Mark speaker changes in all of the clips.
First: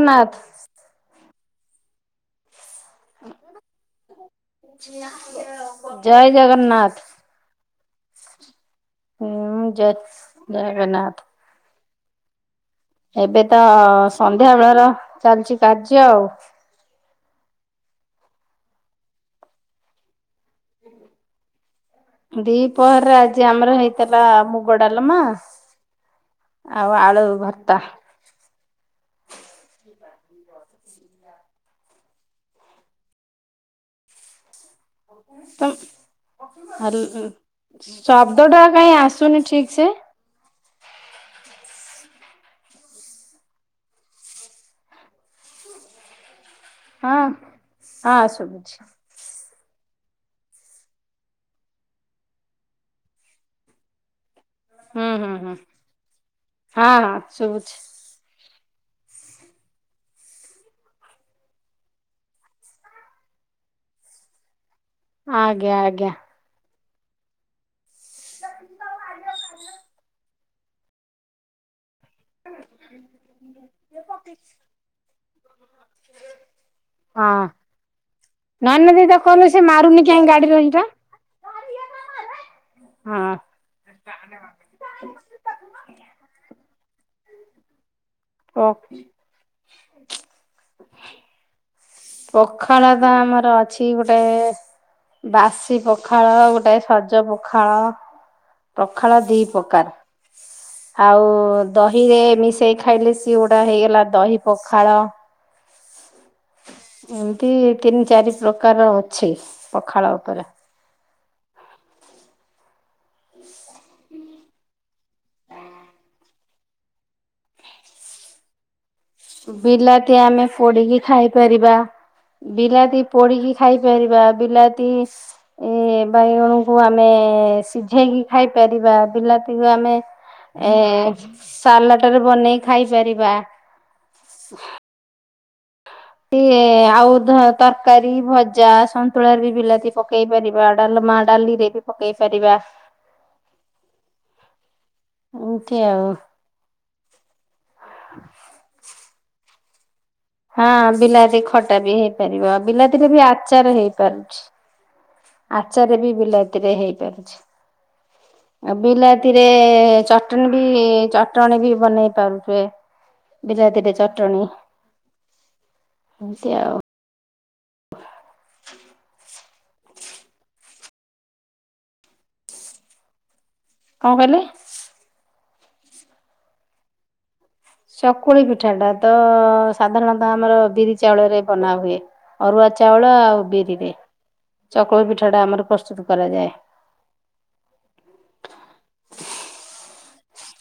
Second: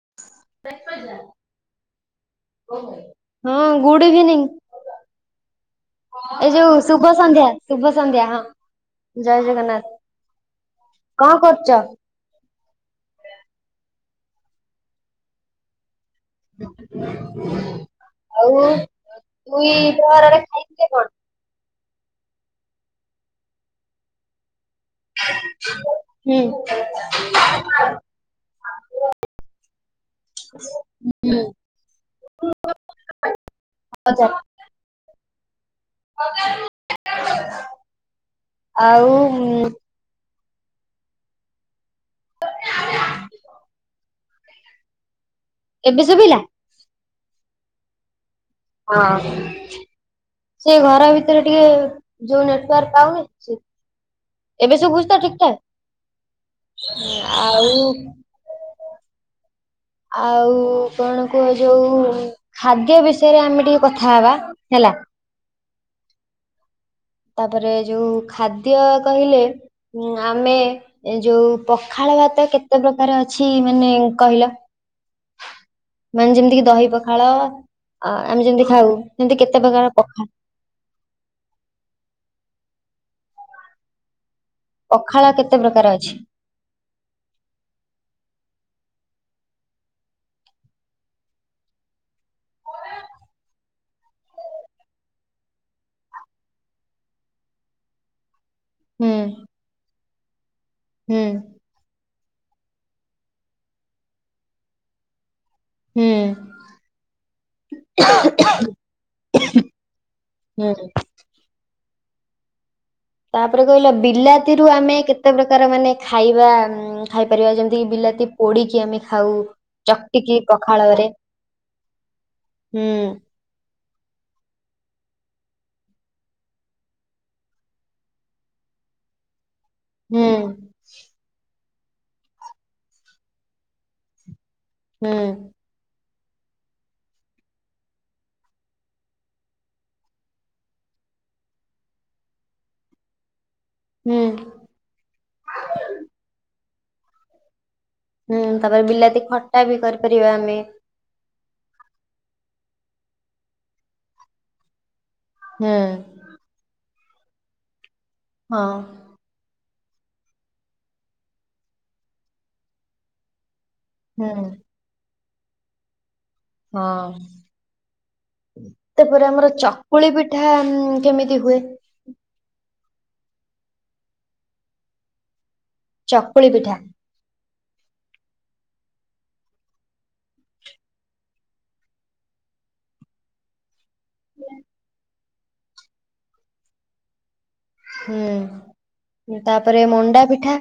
Speaker 1: ନ୍ନାଥ।
Speaker 2: ହଁ good evening.
Speaker 1: ଜୟ
Speaker 2: ଏ ଯୋଉ
Speaker 1: ଜଗନ୍ନାଥ
Speaker 2: ଶୁଭ ସନ୍ଧ୍ୟା, ଶୁଭ ସନ୍ଧ୍ୟା, ହଁ। ଜୟ
Speaker 1: ହୁଁ ଜୟ
Speaker 2: ଜଗନ୍ନାଥ,
Speaker 1: ଜଗନ୍ନାଥ।
Speaker 2: କଣ କରୁଛ?
Speaker 1: ଏବେ ତ ସନ୍ଧ୍ୟା ବେଳର ଚାଲିଛି କାର୍ଯ୍ୟ ଆଉ।
Speaker 2: ଆଉ ଦୁଇ ପ୍ରହରରେ ଖାଇଥିଲେ କଣ?
Speaker 1: ଦି ପହର ଆଜି ଆମର ହେଇଥିଲା ମୁ ଗ ଡାଲମା
Speaker 2: ହୁଁ
Speaker 1: ଆଉ ଆଳୁ ଭର୍ତ୍ତା।
Speaker 2: ହଜ [unintelligible]
Speaker 1: ଉଁ ହାଲ ଶବ୍ଦ ଟା କାଇଁ
Speaker 2: ଆଉ
Speaker 1: ଆସୁନି ଠିକ ସେ।
Speaker 2: [unintelligible] ଏବେ ଶୁବିଲା।
Speaker 1: ହଁ ହଁ ଶୁଭୁଛି।
Speaker 2: ହଁ। ସେ ଘର ଭିତରେ ଟିକେ ଯୋଉ ନେଟୱାର୍କ ପାଉନି ସେ ଏବେ ଶୁବୁଛି
Speaker 1: ହୁଁ
Speaker 2: ତ
Speaker 1: ହୁଁ ହୁଁ ହଁ
Speaker 2: ଠିକଠାକ।
Speaker 1: ହଁ
Speaker 2: ଆଉ
Speaker 1: ଶୁଭୁଛି।
Speaker 2: ଆଉ କଣ କୁହ ଯଉ ଖାଦ୍ୟ ବିଷୟରେ ଆମେ ଟିକେ କଥା ହେବା ହେଲା।
Speaker 1: ଆଜ୍ଞା ଆଜ୍ଞା।
Speaker 2: ତାପରେ ଯୋଉ ଖାଦ୍ୟ କହିଲେ ଉ ଆମେ ଏ ଯୋଉ ପଖାଳ ଭାତ କେତେ ପ୍ରକାର ଅଛି ମାନେ କହିଲ? ମାନେ ଯେମିତି କି ଦହି ପଖାଳ
Speaker 1: ନାନୁ ଦି କହିଲୁ ସେ ମାରୁନି
Speaker 2: ପଖା
Speaker 1: କାହି ଗାଡିର ଏଇଟା ହଁ। ସାଙ୍ଗ ମାରେ।
Speaker 2: ପଖାଳ କେତେ ପ୍ରକାର ଅଛି?
Speaker 1: ଓ ପଖାଳ ଟା ଆମର ଅଛି ଗୋଟେ ବାସି ପଖାଳ ଗୋଟେ ସଜ ପଖାଳ।
Speaker 2: ହୁଁ
Speaker 1: ପଖାଳ ଦି ପ୍ରକାର,
Speaker 2: ହୁଁ
Speaker 1: ଆଉ ଦହିରେ ମିଶେଇ ଖାଇଲେ ଚିଉଟା ହେଇଗଲା ଦହି ପଖାଳ।
Speaker 2: ହୁଁ।
Speaker 1: ଏମତି ତିନି ଚାରି ପ୍ରକାର ଅଛି ପଖାଳ ଉପରେ।
Speaker 2: ନା ରେ ତାପରେ କହିଲ ବିଲାତି ରୁ ଆମେ କେ ତେ ପ୍ରକାର ମାନେ ଖାଇବା ଉଁ, ଖାଇପାରିବା? ଯେମିତିକି ବିଲାତି ପୋଡ଼ିକି ଆମେ ଖାଉ
Speaker 1: ବିଲାତି
Speaker 2: ଚକଟିକି
Speaker 1: ଆମେ ପୋଡିକି
Speaker 2: ପଖାଳରେ
Speaker 1: ଖାଇପାରିବା।
Speaker 2: ହୁଁ
Speaker 1: ବିଲାତି ପୋଡିକି ଖାଇପାରିବା। ବିଲାତି ଏ, ବାଇଗଣକୁ ଆମେ ସିଝେଇକି ଖାଇପାରିବା। ବିଲାତିକୁ ଆମେ
Speaker 2: ହୁଁ
Speaker 1: ଏ, ସାଲାଟ ରେ ବନେଇ ଖାଇପାରିବା।
Speaker 2: ହୁଁ।
Speaker 1: ସିଏ ଆଉ ଧ-ତରକାରୀ ଭଜା ସନ୍ତୁଳା ରେ ବି ବିଲାତି ପକେଇପାରିବା। ଡାଲମା ଡାଲିରେ ବି ପକେଇପାରିବା।
Speaker 2: ହୁଁ
Speaker 1: ଏମିତି ଆଉ।
Speaker 2: ହୁଁ ତାପରେ ବିଲାତି ଖଟା ବି କରିପାରିବା ଆମ
Speaker 1: ହଁ ବିଲାତି ଖ ଟା ବି ହେଇପାରିବ। ଆ, ବିଲାତିରେ ବି ଆଚାର ହେଇପାରୁଛି।
Speaker 2: ହୁଁ
Speaker 1: ଆଚାର ବି ବିଲା ତି ବି ହେଇପାରୁଛି।
Speaker 2: ହଁ
Speaker 1: ଆଉ ବିଲା ତିରେ ଚଟଣି ବି ଚଟଣୀ ବି ବନେଇ ପାରୁଚେ। ବିଲାତି ରେ ଚ
Speaker 2: ହୁଁ
Speaker 1: ଚଟଣୀ। ହଁ ସେ
Speaker 2: ହଁ, ତାପରେ ଆମର ଚକୁଳି ପିଠା ଉଁ, କେମିତି ହୁଏ?
Speaker 1: କଣ କହିଲେ?
Speaker 2: ଚକୁଳି ପିଠା।
Speaker 1: ଚକୁଳି ପିଠା ଟା ତ ସାଧାରଣତ ଆମର ବିରି ଚାଉଳରେ ବନା ହୁଏ। ଅରୁଆ ଚାଉଳ ଆଉ ବିରିରେ। ଚକୁଳି ପିଠା ଟା ଆମର ପ୍ରସ୍ତୁତ କରାଯାଏ।
Speaker 2: ହୁଁ, ଏ ତାପରେ ମଣ୍ଡା ପିଠା?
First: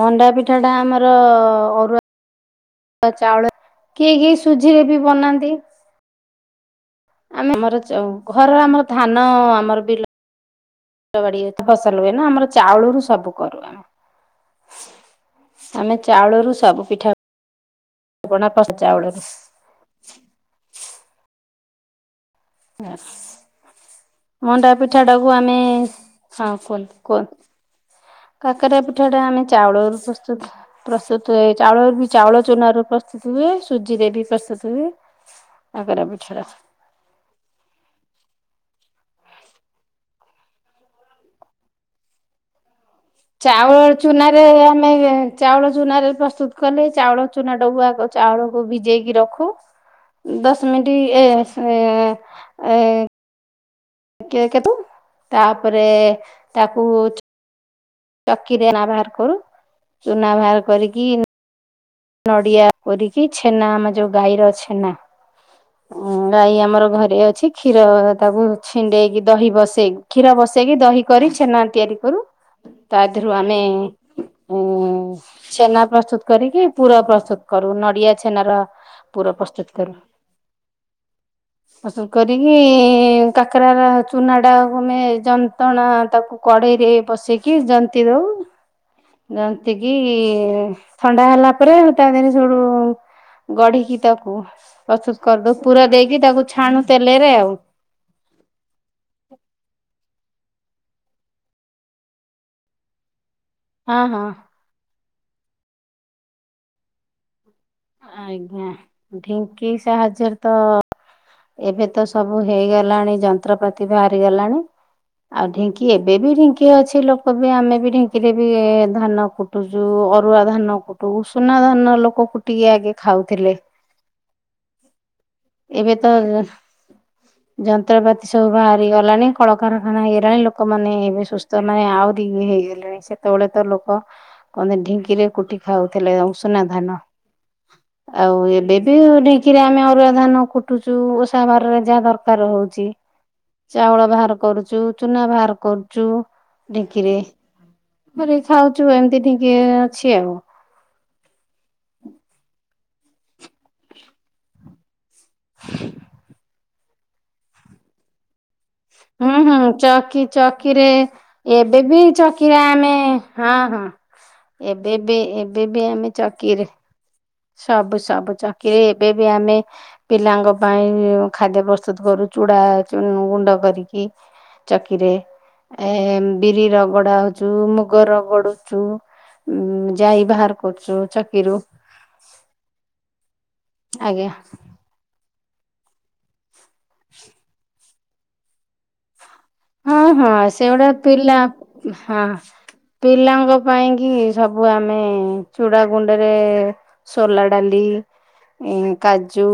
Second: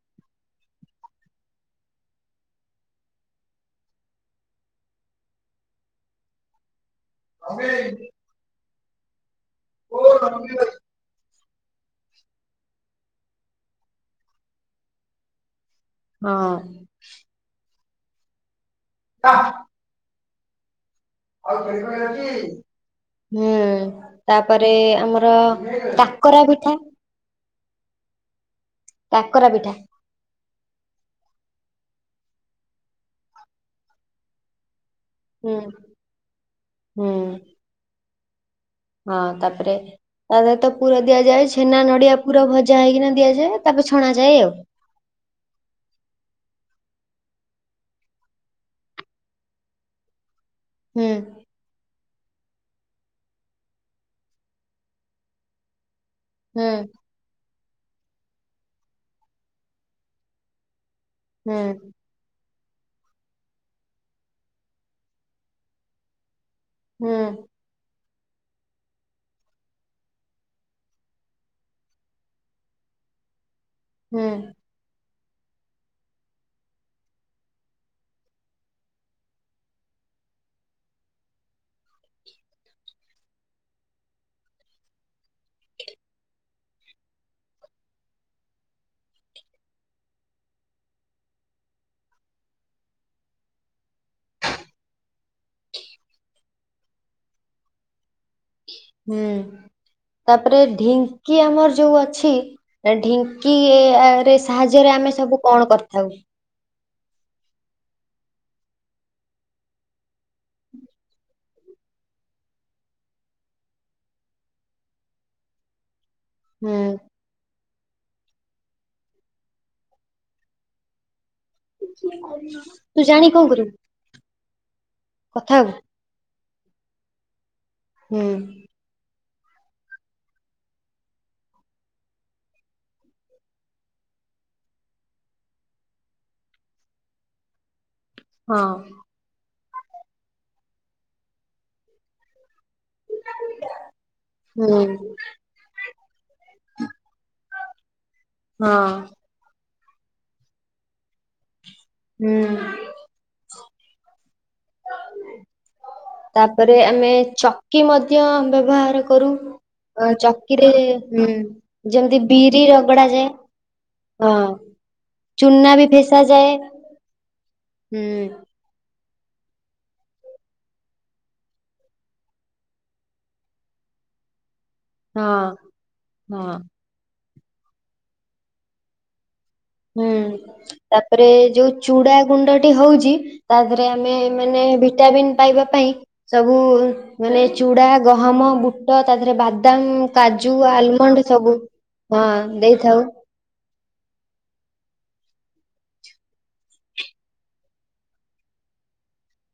Speaker 1: ମଣ୍ଡା ପିଠା ଟା ଆମର ଅରୁଆ ଚାଉଳ କିଏ କିଏ ସୁଝି ରେ ବି ବନାନ୍ତି। ଆମେ ଆମର ଚ- ଘର ଆମର ଧାନ ଆମର ବିଲ
Speaker 2: ହଁ।
Speaker 1: ଲ ବାଡି ଏତ ଫସଲ ହୁଏ ନା ଆମର ଚାଉଳରୁ ସବୁ କରୁ ଆମେ। ଆମେ ଚାଉଳରୁ
Speaker 2: ହୁଁ
Speaker 1: ସବୁ ପିଠାପଣା ପ୍ରସ୍ [inaudible] ଚାଉଳରୁ।
Speaker 2: [unintelligible] ଏ,
Speaker 1: ମଣ୍ଡା
Speaker 2: ତାପରେ
Speaker 1: ପିଠା
Speaker 2: ଆମର କାକରା ପିଠା?
Speaker 1: କନ୍ କାକରା ପିଠା ଟା ଆମେ
Speaker 2: କାକରା ପିଠା
Speaker 1: ଚାଉଳ ରୁ ପ୍ରସ୍ତୁତ ପ୍ରସ୍ତୁତ ହୁଏ। ଚାଉଳ ବି ଚାଉଳ ଚୁନା ରୁ ପ୍ରସ୍ତୁତି ହୁଏ। ସୁଜି ରେ ବି ପ୍ରସ୍ତୁତ ହୁଏ।
Speaker 2: ହୁଁ
Speaker 1: କାକରା ପିଠା ଟା।
Speaker 2: ହୁଁ। ହଁ ତାପରେ ତା ସହିତ ପୁର ଦିଆଯାଏ ଛେନା ନଡିଆ ପୁର ଭଜା ହେଇକିନା। ଦିଆଯାଏ ତାପରେ
Speaker 1: ଚାଉଳ ଚୁନା
Speaker 2: ଛଣାଯାଏ
Speaker 1: ରେ
Speaker 2: ଆଉ।
Speaker 1: ଆମ ଏଇ ଯେ ଚାଉଳ ଚୁନାରେ ପ୍ରସ୍ତୁତ କଲେ ଚାଉଳ ଚୁନା ଟାକୁ ଆଗ ଚାଉଳକୁ ଭିଜେଇକି ରଖୁ। ଦଶ
Speaker 2: ହୁଁ
Speaker 1: ମିିନିଟ୍ ଏ ଆ, ଏ, କେ କେତୁ ତାପରେ
Speaker 2: ହୁଁ
Speaker 1: ତାକୁ ଚ ଚକିରେ ନା ବାହାର କରୁ ଚୁନା ବାହାର କରିକି
Speaker 2: ହେଁ।
Speaker 1: ନଡିଆ କୋରିକି ଛେନା ଆମେ ଯୋଉ ଗାଈର ଛେନା ଅଁ, ଗାଈ ଆମର
Speaker 2: ହୁଁ
Speaker 1: ଘରେ ଅଛି। କ୍ଷୀର ତାକୁ ଛିଣ୍ଡେଇକି ଦହି ବସେଇକି କ୍ଷୀର ବସେଇକି ଦହି କରି ଛେନା ତିଆରି କରୁ। ତାଦିହରୁ ଆମେ
Speaker 2: ହୁଁ।
Speaker 1: ଉଁ ଛେନା ପ୍ରସ୍ତୁତ କରିକି ପୁର ପ୍ରସ୍ତୁତ କରୁ, ନଡିଆ ଛେନାର ପୁର ପ୍ରସ୍ତୁତ କରୁ। ପ୍ରସ୍ତୁତ କରିକି କାକରାର ଚୁନାଟା ଆମେ ଯନ୍ତଣ ତାକୁ କଡ଼େଇରେ ବସେଇକି ଜନ୍ତି ଦଉ। ଜନ୍ତିକି ଥଣ୍ଡା ହେଲା ପରେ ତାଦିହରେ ସୋଉଟୁ ଗଢିକି ତାକୁ ପ୍ରସ୍ତୁତ କରିଦଉ ପୁରା ଦେଇକି ତାକୁ ଛାଣୁ ତେଲରେ ଆଉ।
Speaker 2: ହୁଁ ତାପରେ ଢିଙ୍କି ଆମର ଯୋଉ ଅଛି ଢି ଙ୍କି
Speaker 1: ହଁ ହଁ
Speaker 2: ଆରେ ସାହାଯ୍ୟରେ ଆମେ ସବୁ କଣ କରିଥାଉ?
Speaker 1: ଆଜ୍ଞା ଢିଙ୍କି ସାହାଯ୍ୟରେ ତ ଏବେ ତ ସବୁ ହେଇଗଲାଣି ଯନ୍ତ୍ରପାତି ବାହାରିଗଲାଣି, ଆଉ ଢିଙ୍କ ଏବେ ବି ଢିଙ୍କି
Speaker 2: ହୁଁ
Speaker 1: ଅଛି ଲୋକ ବି ଆମେ ବି ଢ଼ିଙ୍କି ଢ଼ିଙ୍କିରେ ବି ଧାନ କୁଟୁଚୁ, ଅରୁଆ ଧାନ କୁଟୁ, ଉସୁନା ଧାନ ଲୋକ କୁ ଟିକି ଆଗେ
Speaker 2: ତୁ ଜାଣି କଣ
Speaker 1: ଖାଉଥିଲେ।
Speaker 2: କରିବୁ କଥା ହବୁ।
Speaker 1: ଏବେ ତ ଯନ୍ତ୍ରପାତି
Speaker 2: ହୁଁ।
Speaker 1: ସବୁ ବାହାରି ଗଲାଣି। କଳକାରଖାନା ହେଇଗଲାଣି ଲୋକମାନେ ଏବେ ସୁସ୍ଥ ନ ହେଇ ମାନେ ଆହୁରି ଇଏ ହେଇଗଲେଣି। ସେତେବେଳେ ତ ଲୋକ କହନ୍ତି ଢିଙ୍କିରେ କୁଟି ଖାଉଥିଲେ ଉଷୁନା ଧାନ। ଆଉ
Speaker 2: ହଁ।
Speaker 1: ଏବେ ବି ଢ଼ିଙ୍କିରେ ଆମେ ଅରୁଆ ଧାନ କୁଟୁଚୁ ଓଷା ବାରରେ ଯାହା ଦରକାର ହଉଛି ଚାଉଳ ବାହାର କରୁଛୁ,
Speaker 2: ହୁଁ
Speaker 1: ଚୁନା ବାହାର କରୁଛୁ। ଢିଙ୍କିରେ କରିକି ଖାଉଛୁ
Speaker 2: ହଁ
Speaker 1: ଏମିତି ଢିଙ୍କି ଅଛି ଆଉ।
Speaker 2: ହୁଁ। ତାପରେ ଆମେ ଚ ଚକି ମଧ୍ୟ ବ୍ୟବହାର କରୁ।
Speaker 1: ହୁଁ ହୁଁ ଚକି
Speaker 2: ଚକିରେ
Speaker 1: ଏବେ ବି
Speaker 2: ଯେମିତି
Speaker 1: ଚକିରେ
Speaker 2: ବିରି
Speaker 1: ଆମେ
Speaker 2: ରଗଡା ଯାଏ।
Speaker 1: ହଁ ହଁ
Speaker 2: ହଁ
Speaker 1: ଏବେ ବି ଏବେ
Speaker 2: ଚୁନା
Speaker 1: ବି ଆମେ
Speaker 2: ଫେସା ଯାଏ।
Speaker 1: ଚକିରେ, ସବୁ
Speaker 2: ହୁଁ
Speaker 1: ସବୁ ଚ କିରେ ଏବେ ବି ଆମେ ପିଲାଙ୍କ ପାଇଁ ଖାଦ୍ୟ ପ୍ରସ୍ତୁତ କରୁ ଚୁଡ଼ା ଗୁଣ୍ଡ କରିକି। ଚକିରେ
Speaker 2: ହଁ
Speaker 1: ଏ
Speaker 2: ହଁ।
Speaker 1: ବିରି ରଗଡା ହଉଛୁ, ମୁଗ ରଗଡୁଚୁ ଉଁ
Speaker 2: ହୁଁ
Speaker 1: ଯାଇ ବାହାର କରୁଛୁ
Speaker 2: ତାପରେ
Speaker 1: ଚକିରୁ।
Speaker 2: ଯୋଉ ଚୁଡା ଗୁଣ୍ଡଟେ ହଉଛି ତା ଦେହରେ ଆମେ
Speaker 1: ଆଜ୍ଞା
Speaker 2: ମାନେ ଭିଟାମିନ୍ ପାଇବା ପାଇଁ ସବୁ ମାନେ ଚୁଡ଼ା, ଗହମ, ବୁଟ ତା ଦେହରେ ବାଦ
Speaker 1: ହଁ
Speaker 2: ଦାମ,
Speaker 1: ହଁ
Speaker 2: କାଜୁ,
Speaker 1: ସେଗୁଡା
Speaker 2: ଆଲମଣ୍ଡ
Speaker 1: ପିଲା
Speaker 2: ସବୁ ହଁ ଦେଇଥାଉ।
Speaker 1: ପିଲାଙ୍କ ପାଇଁ କିି ସବୁ ଆମେ ଚୁଡ଼ା ଗୁଣ୍ଡରେ ସୋଲା ଡାଲି ଏଁ କାଜୁ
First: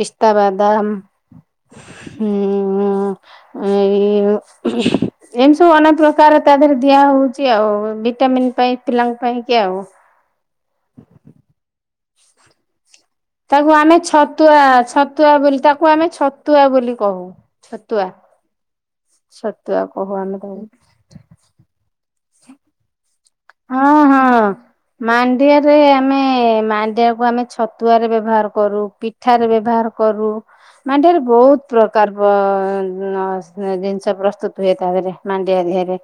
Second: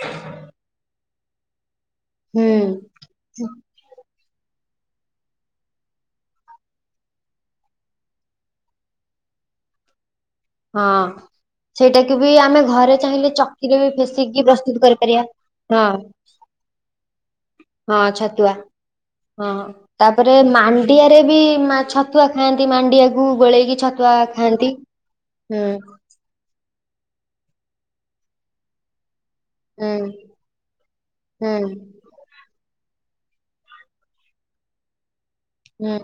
Speaker 1: ପିସ୍ତାବାଦାମ ହୁଁ - ଉଁ। ଉଁ। ଏମିତି ସବୁ ଅନେକ ପ୍ରକାର ତା ଦେହରେ ଦିଆ ହଉଛି ଆଉ। ଭିଟାମିିନ ପାଇଁ ପିଲାଙ୍କ ପାଇଁ କି ଆଉ।
Speaker 2: ହଁ ସେଇଟା କି ବି ଆମେ ଘରେ ଚାହିଁଲେ
Speaker 1: ତାକୁ
Speaker 2: ଚକିରେ ବି
Speaker 1: ଆମେ
Speaker 2: ଫେସିକି
Speaker 1: ଛତୁଆ
Speaker 2: ପ୍ରସ୍ତୁତ କରିପାରିବା।
Speaker 1: ଛତୁଆ ବୋଲି ତାକୁ
Speaker 2: ହଁ
Speaker 1: ଆମେ ଛତୁଆ ବୋଲି କହୁ।
Speaker 2: ହଁ ଛତୁଆ ହଁ
Speaker 1: ଛତୁଆ କହୁ
Speaker 2: ତାପରେ
Speaker 1: ଆମେ
Speaker 2: ମା
Speaker 1: ତାକୁ
Speaker 2: ମାଣ୍ଡିଆରେ ବି ଛତୁଆ ଖାଆନ୍ତି ମାଣ୍ଡିଆକୁ ଗୋଳେଇକି ଛତୁଆ ଖାଆନ୍ତି।
Speaker 1: ମାଣ୍ଡିଆ
Speaker 2: ହୁଁ
Speaker 1: ରେ ଆମେ ମାଣ୍ଡିଆକୁ ଆମେ ଛତୁଆରେ ବ୍ୟବହାର କରୁ ପି ଠାରେ ବ୍ୟବହାର
Speaker 2: ହୁଁ
Speaker 1: କରୁ ମାଣ୍ଡିଆ ରେ
Speaker 2: ହୁଁ
Speaker 1: ବହୁତ ପ୍ରକାର କାର ଜିନିଷ ପ୍ରସ୍ତୁତ ହୁଏ ତାଥେରେ ମାଣ୍ଡିଆ
Speaker 2: ହୁଁ
Speaker 1: ଦେହରେ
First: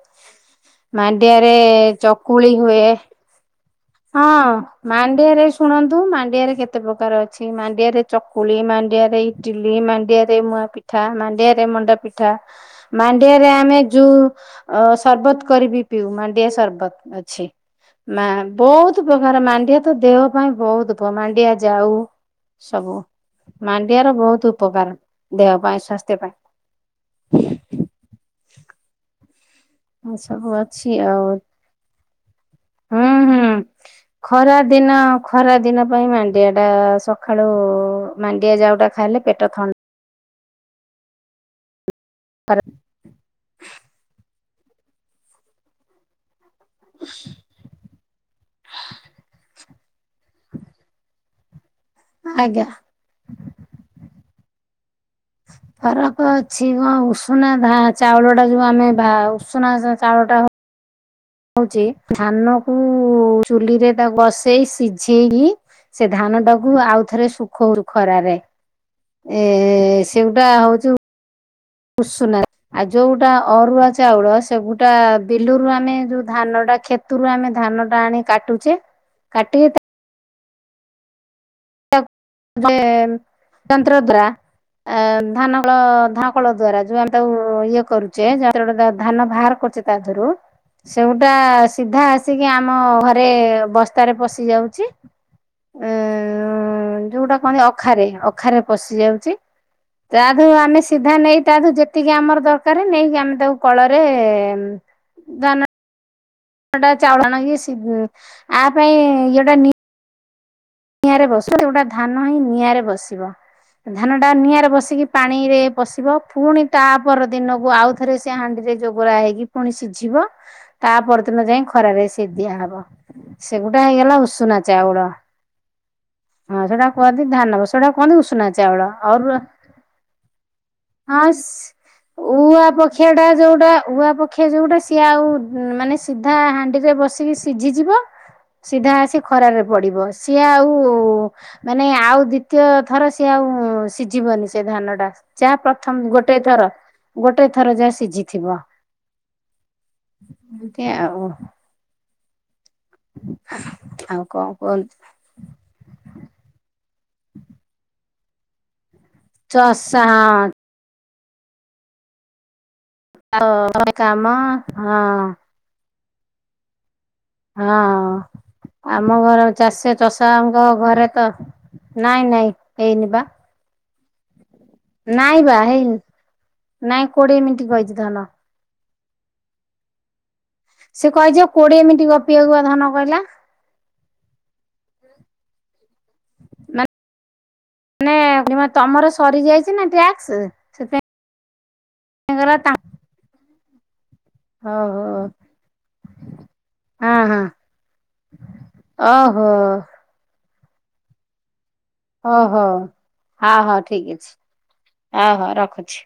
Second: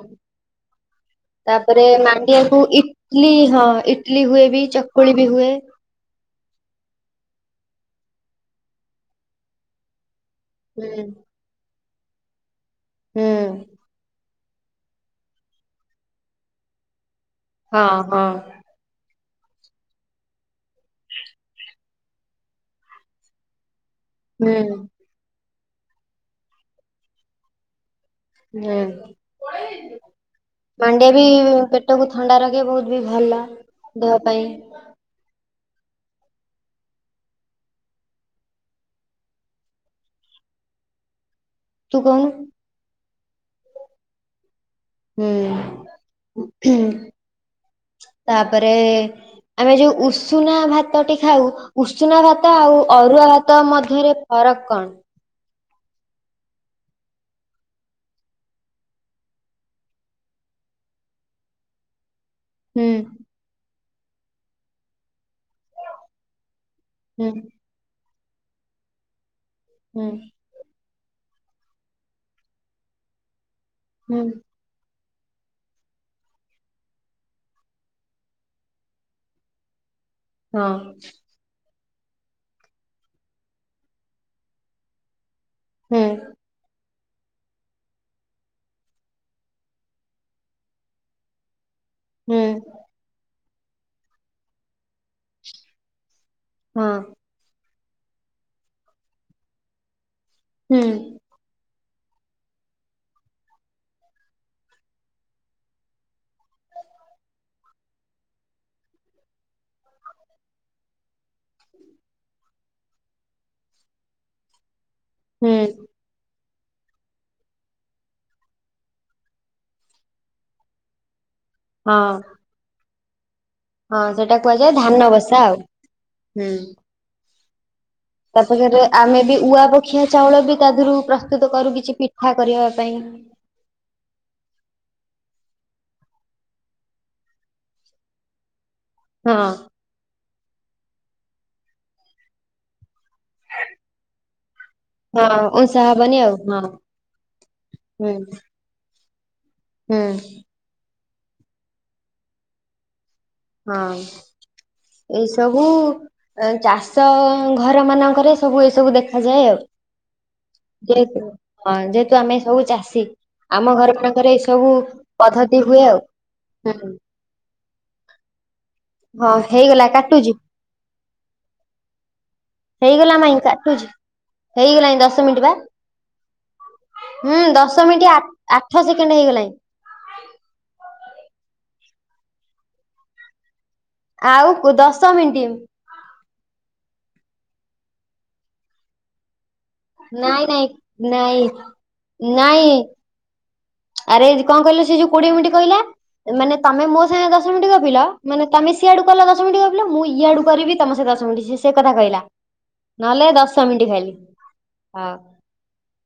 Speaker 1: ମାଣ୍ଡିଆରେ
Speaker 2: ତାପରେ
Speaker 1: ଚ କୁଳି
Speaker 2: ମାଣ୍ଡିଆକୁ
Speaker 1: ହୁଏ
Speaker 2: ଇଟଲି ହଁ ଇଟଲି
Speaker 1: ହଁ
Speaker 2: ହୁଏ ବି ଚକୁଳି ବି
Speaker 1: ମାଣ୍ଡିଆରେ
Speaker 2: ହୁଏ।
Speaker 1: ଶୁଣ ନ୍ତୁ ମାଣ୍ଡିଆରେ କେତେ ପ୍ରକାର ଅଛି ମାଣ୍ଡିଆରେ ଚକୁଳି ମାଣ୍ଡିଆରେ ଇଟିଲି ମାଣ୍ଡିଆରେ ମୁଆ ପିଠା
Speaker 2: ହୁଁ
Speaker 1: ମାଣ୍ଡିଆରେ ମଣ୍ଡା ପିଠା
Speaker 2: ହୁଁ
Speaker 1: ମାଣ୍ଡିଆ ରେ ଆମେ ଯୋଉ ଅ ସରବତ କରିବି ପିଉ ମାଣ୍ଡିଆ ସର୍ବତ ଅଛି
Speaker 2: ହଁ ହଁ
Speaker 1: ମା ବହୁତ ବହୁ ଉପକାର ମାଣ୍ଡିଆ ତ ଦେହ ପାଇଁ ବହୁତ ଉପ ମାଣ୍ଡିଆ ଯାଉ ସବୁ ମାଣ୍ଡିଆ ର
Speaker 2: ହୁଁ
Speaker 1: ବହୁତ ଉପକାର ଦେହ ପାଇଁ ସ୍ୱାସ୍ଥ୍ୟ ପାଇଁ ପାଇଁ ସବୁ ଅଛି
Speaker 2: ମାଣ୍ଡିଆ ବି
Speaker 1: ଆଉ
Speaker 2: ପେଟ ପେଟକୁ ଥଣ୍ଡା ରଖେ ବହୁତ ବି
Speaker 1: ହୁଁ
Speaker 2: ଭଲ
Speaker 1: ହୁଁ।
Speaker 2: ଦେହ ପାଇଁ।
Speaker 1: ଖରା ଦିନ ଖରା ଦିନ ପାଇଁ ମାଣ୍ଡିଆ ଟା ସକାଳୁ ମାଣ୍ଡିଆ ଯାଉଟା ଖାଇଲେ ପେଟ ଥଣ୍ଡା
Speaker 2: ତୁ କହୁନୁ?
Speaker 1: [unintelligible]
Speaker 2: ହୁଁ ତାପରେ ଆମେ ଯୋଉ ଉଷୁନା ଭାତ ଟିକେ ଖାଉ ଉଷୁନା ଭାତ
Speaker 1: ଆଜ୍ଞା
Speaker 2: ଆଉ ଅରୁଆ ଭାତ ମଧ୍ୟରେ ଫରକ କଣ?
Speaker 1: ଫରକ ଅଛି କଣ ଉଷୁନା ଧା ଚାଉଳ ଟା ଯୋଉ ଆମେ ବା ଉଷୁନା ଚାଉଳଟା ହଉ ଧାନକୁ
Speaker 2: ହୁଁ
Speaker 1: ଚୁଲିରେ ତାକୁ ବାସ ସେଇ ସିଝେଇକି ସେ ଧାନ ଟାକୁ ଆଉ
Speaker 2: ହୁଁ
Speaker 1: ଥରେ ଶୁଖଉ ଖରାରେ ଏ
Speaker 2: ହୁଁ
Speaker 1: ସେଗୋଟା ହଉଚି ଉଷୁନା ଆଉ ଯୋଉଟା ଅରୁଆ
Speaker 2: ହୁଁ
Speaker 1: ଚାଉଳ ସେଗୁଟା ଟା ବିଲୁରୁ ଆମେ ଯୋଉ ଧାନ ଟା କ୍ଷେତରୁ ଆମେ ଧାନ ଟା ଆଣି କାଟୁଛେ କାଟି
Speaker 2: ହଁ
Speaker 1: ଯନ୍ତ୍ର ଦ୍ୱାରା ଧାନ କଳ
Speaker 2: ହୁଁ
Speaker 1: ଧାଁ କଳ ଦ୍ଵାରା ଯୋଉ ଆମ ତା ଇଏ କରୁଛେତେଟ ଧାନ ବାହାର କରୁଛେ ତା ଦେହରୁ ସେଗୁଟା ସିଧା
Speaker 2: ହୁଁ
Speaker 1: ଆସିକି ଆମ ଘରେ ବସ୍ତାରେ ପଶି ଯାଉଛି
Speaker 2: ହଁ
Speaker 1: ଯୋଉଟା କହନ୍ତି ଅଖାରେ ଅଖାରେ ପଶି ଯାଉଛି ତାୁ ଆମେ
Speaker 2: ହୁଁ
Speaker 1: ସିଧା ନେଇ ତାୁ ଯେ ତିକି ଆମର ଦରକାର ନେଇକି ଆମେ ତାକୁ କଳରେ ଧାନ [unintelligible] ନିଆଁରେ ବସ ସେଉଟା ଧାନ ହିଁ ନିଆଁରେ ବସିବ ଧାନ ଟା ନିଆଁରେ ବସିକି ପାଣି
Speaker 2: ହୁଁ
Speaker 1: ରେ ପସିବ ପୁଣି ତା ପର ଦିନକୁ ଆଉଥରେ ସେ ହାଣ୍ଡି ରେ ଜୋଗରା ହେଇକି ପୁଣି ସିଝିବ ତା ପରଦିନ ଯାଇ ଖରାରେ
Speaker 2: ହଁ
Speaker 1: ସେିଏ ଦିଆହବ ସେଗୁଟା ହେଇଗଲା ଉଷୁନା ଚାଉଳ।
Speaker 2: ସାଓ
Speaker 1: ହଁ ସେଟା କୁହନ୍ତି ଧାନ ବସ ସେଟା କୁହନ୍ତି ଉଷୁନା
Speaker 2: ତାପରେ
Speaker 1: ଚାଉଳ
Speaker 2: ଆମେ ବି
Speaker 1: ଅରୁଆ
Speaker 2: ଉଆପଖିଆ ଚାଉଳ ବି ତା ଦେହରୁ
Speaker 1: ହଁ
Speaker 2: ପ୍ରସ୍ତୁତ କରୁ କିଛି ପିଠା
Speaker 1: ସେ ଉଆ
Speaker 2: କରିବା ପାଇଁ।
Speaker 1: ପକ୍ଷିଆ ଟା ଯେଉଁଟା ଉଆ ପକ୍ଷିଆ ଯେଉଁଟା ସିଏ ଆଉ ମାନେ ସିଧା ହାଣ୍ଡିରେ ବସିକି ସିଝିଯିବ ସିଧା ଆସି
Speaker 2: ହଁ
Speaker 1: ଖରାରେରେ ପଡିବ। ସିଏ ଆଉ ମାନେ ଆଉ ଦ୍ଵିତୀୟ ଥର ସିଏ ଆଉ ସିଝିବନି ସେ ଧାନ।
Speaker 2: ହଁ
Speaker 1: ଚା
Speaker 2: ଉଁଷା
Speaker 1: ପ୍ରଥମ
Speaker 2: ହବନି ଆଉ
Speaker 1: ଗୋଟେ
Speaker 2: ହଁ
Speaker 1: ଥର ଗୋଟେ ଥର ଯାହା
Speaker 2: ହୁଁ
Speaker 1: ସିଝିଥିବ।
Speaker 2: ହୁଁ,
Speaker 1: ଓକେ ଆଉ,
Speaker 2: ହଁ,
Speaker 1: ଆଉ କଣ କୁହନ୍ତୁ
Speaker 2: ଏଇ ସବୁ, ଚାଷ ଘର ମାନଙ୍କରେ ସବୁ ଏ ସବୁ ଦେଖ ଦେଖା ଯାଏ ଆଉ,
Speaker 1: ଚଷା
Speaker 2: ଯେହେତୁ ହଁ ଯେହେତୁ ଆମେ ସବୁ ଚାଷୀ। ଆମ
Speaker 1: ହଁ
Speaker 2: ଘର
Speaker 1: କାମ
Speaker 2: ପାଖରେ ଏଇ ସବୁ
Speaker 1: ହଁ
Speaker 2: ପଦ୍ଧତି ହୁଏ। ଆଉ
Speaker 1: ହଁ ଆମ
Speaker 2: ହଁ
Speaker 1: ଘର
Speaker 2: ହେଇଗଲା
Speaker 1: ଚାଷେ
Speaker 2: କାଟୁଛି
Speaker 1: ଚଷଙ୍କ ଘରେ ତ ନାଇଁ ନାଇଁ ହେଇନି ବା
Speaker 2: ମୁଁ କାଟୁଛି। ହେଇଗଲାଣି ଦଶ
Speaker 1: ନାଇଁ
Speaker 2: ମିନିଟ୍ ବା।
Speaker 1: ହେଇନି ନାଇଁ କୋଡିଏ
Speaker 2: ହୁଁ
Speaker 1: ମିନିଟ୍
Speaker 2: ଦଶ
Speaker 1: କହିଛି
Speaker 2: ମିନିଟ,
Speaker 1: ଧନ।
Speaker 2: ଆଠ ସେକେଣ୍ଡ ହେଇଗଲାଣି।
Speaker 1: ସେ କହିଛି କୋଡିଏ ମିନିଟ ଗପିଆକୁଆ ଧନ କହିଲା।
Speaker 2: ଆଉ କୁ ଦଶ ମିନିଟି।
Speaker 1: ମେ ମାନେ ତମର
Speaker 2: ନାଇଁ ନାଇଁ
Speaker 1: ସରିଯାଇଛି?
Speaker 2: ନାଇଁ
Speaker 1: [inaudible]
Speaker 2: ନାଇଁ ଆରେ କଣ କହିଲୁ ସେ ଯୋ
Speaker 1: ହଉ
Speaker 2: କୋଡିଏ ମିନିଟ କହିଲା। ମାନେ ତମେ ମୋ
Speaker 1: ହଉ
Speaker 2: ସହିତ
Speaker 1: ହଁ ହଁ
Speaker 2: ଦଶ ମିନିଟ ଗପିଲ ମାନେ ତମେ ସିଆଡୁ କଲା ଦଶ
Speaker 1: ଓହୋ
Speaker 2: ମିନିଟ ଗପିଲ ମୁଁ, ଇଆଡୁ କରିବି ତମ ସହିତ ଦଶ ମିନିଟ [unintelligible] ସେ କଥା କହିଲା,
Speaker 1: ଓହୋ
Speaker 2: ନହେଲେ
Speaker 1: ହଉ
Speaker 2: ଦଶ
Speaker 1: ହଉ
Speaker 2: ମିନିଟ
Speaker 1: ଠିକ
Speaker 2: ଖାଇଲି।
Speaker 1: ଅଛି।
Speaker 2: ଆଉ
Speaker 1: ଅ ହଉ ରଖୁଛି।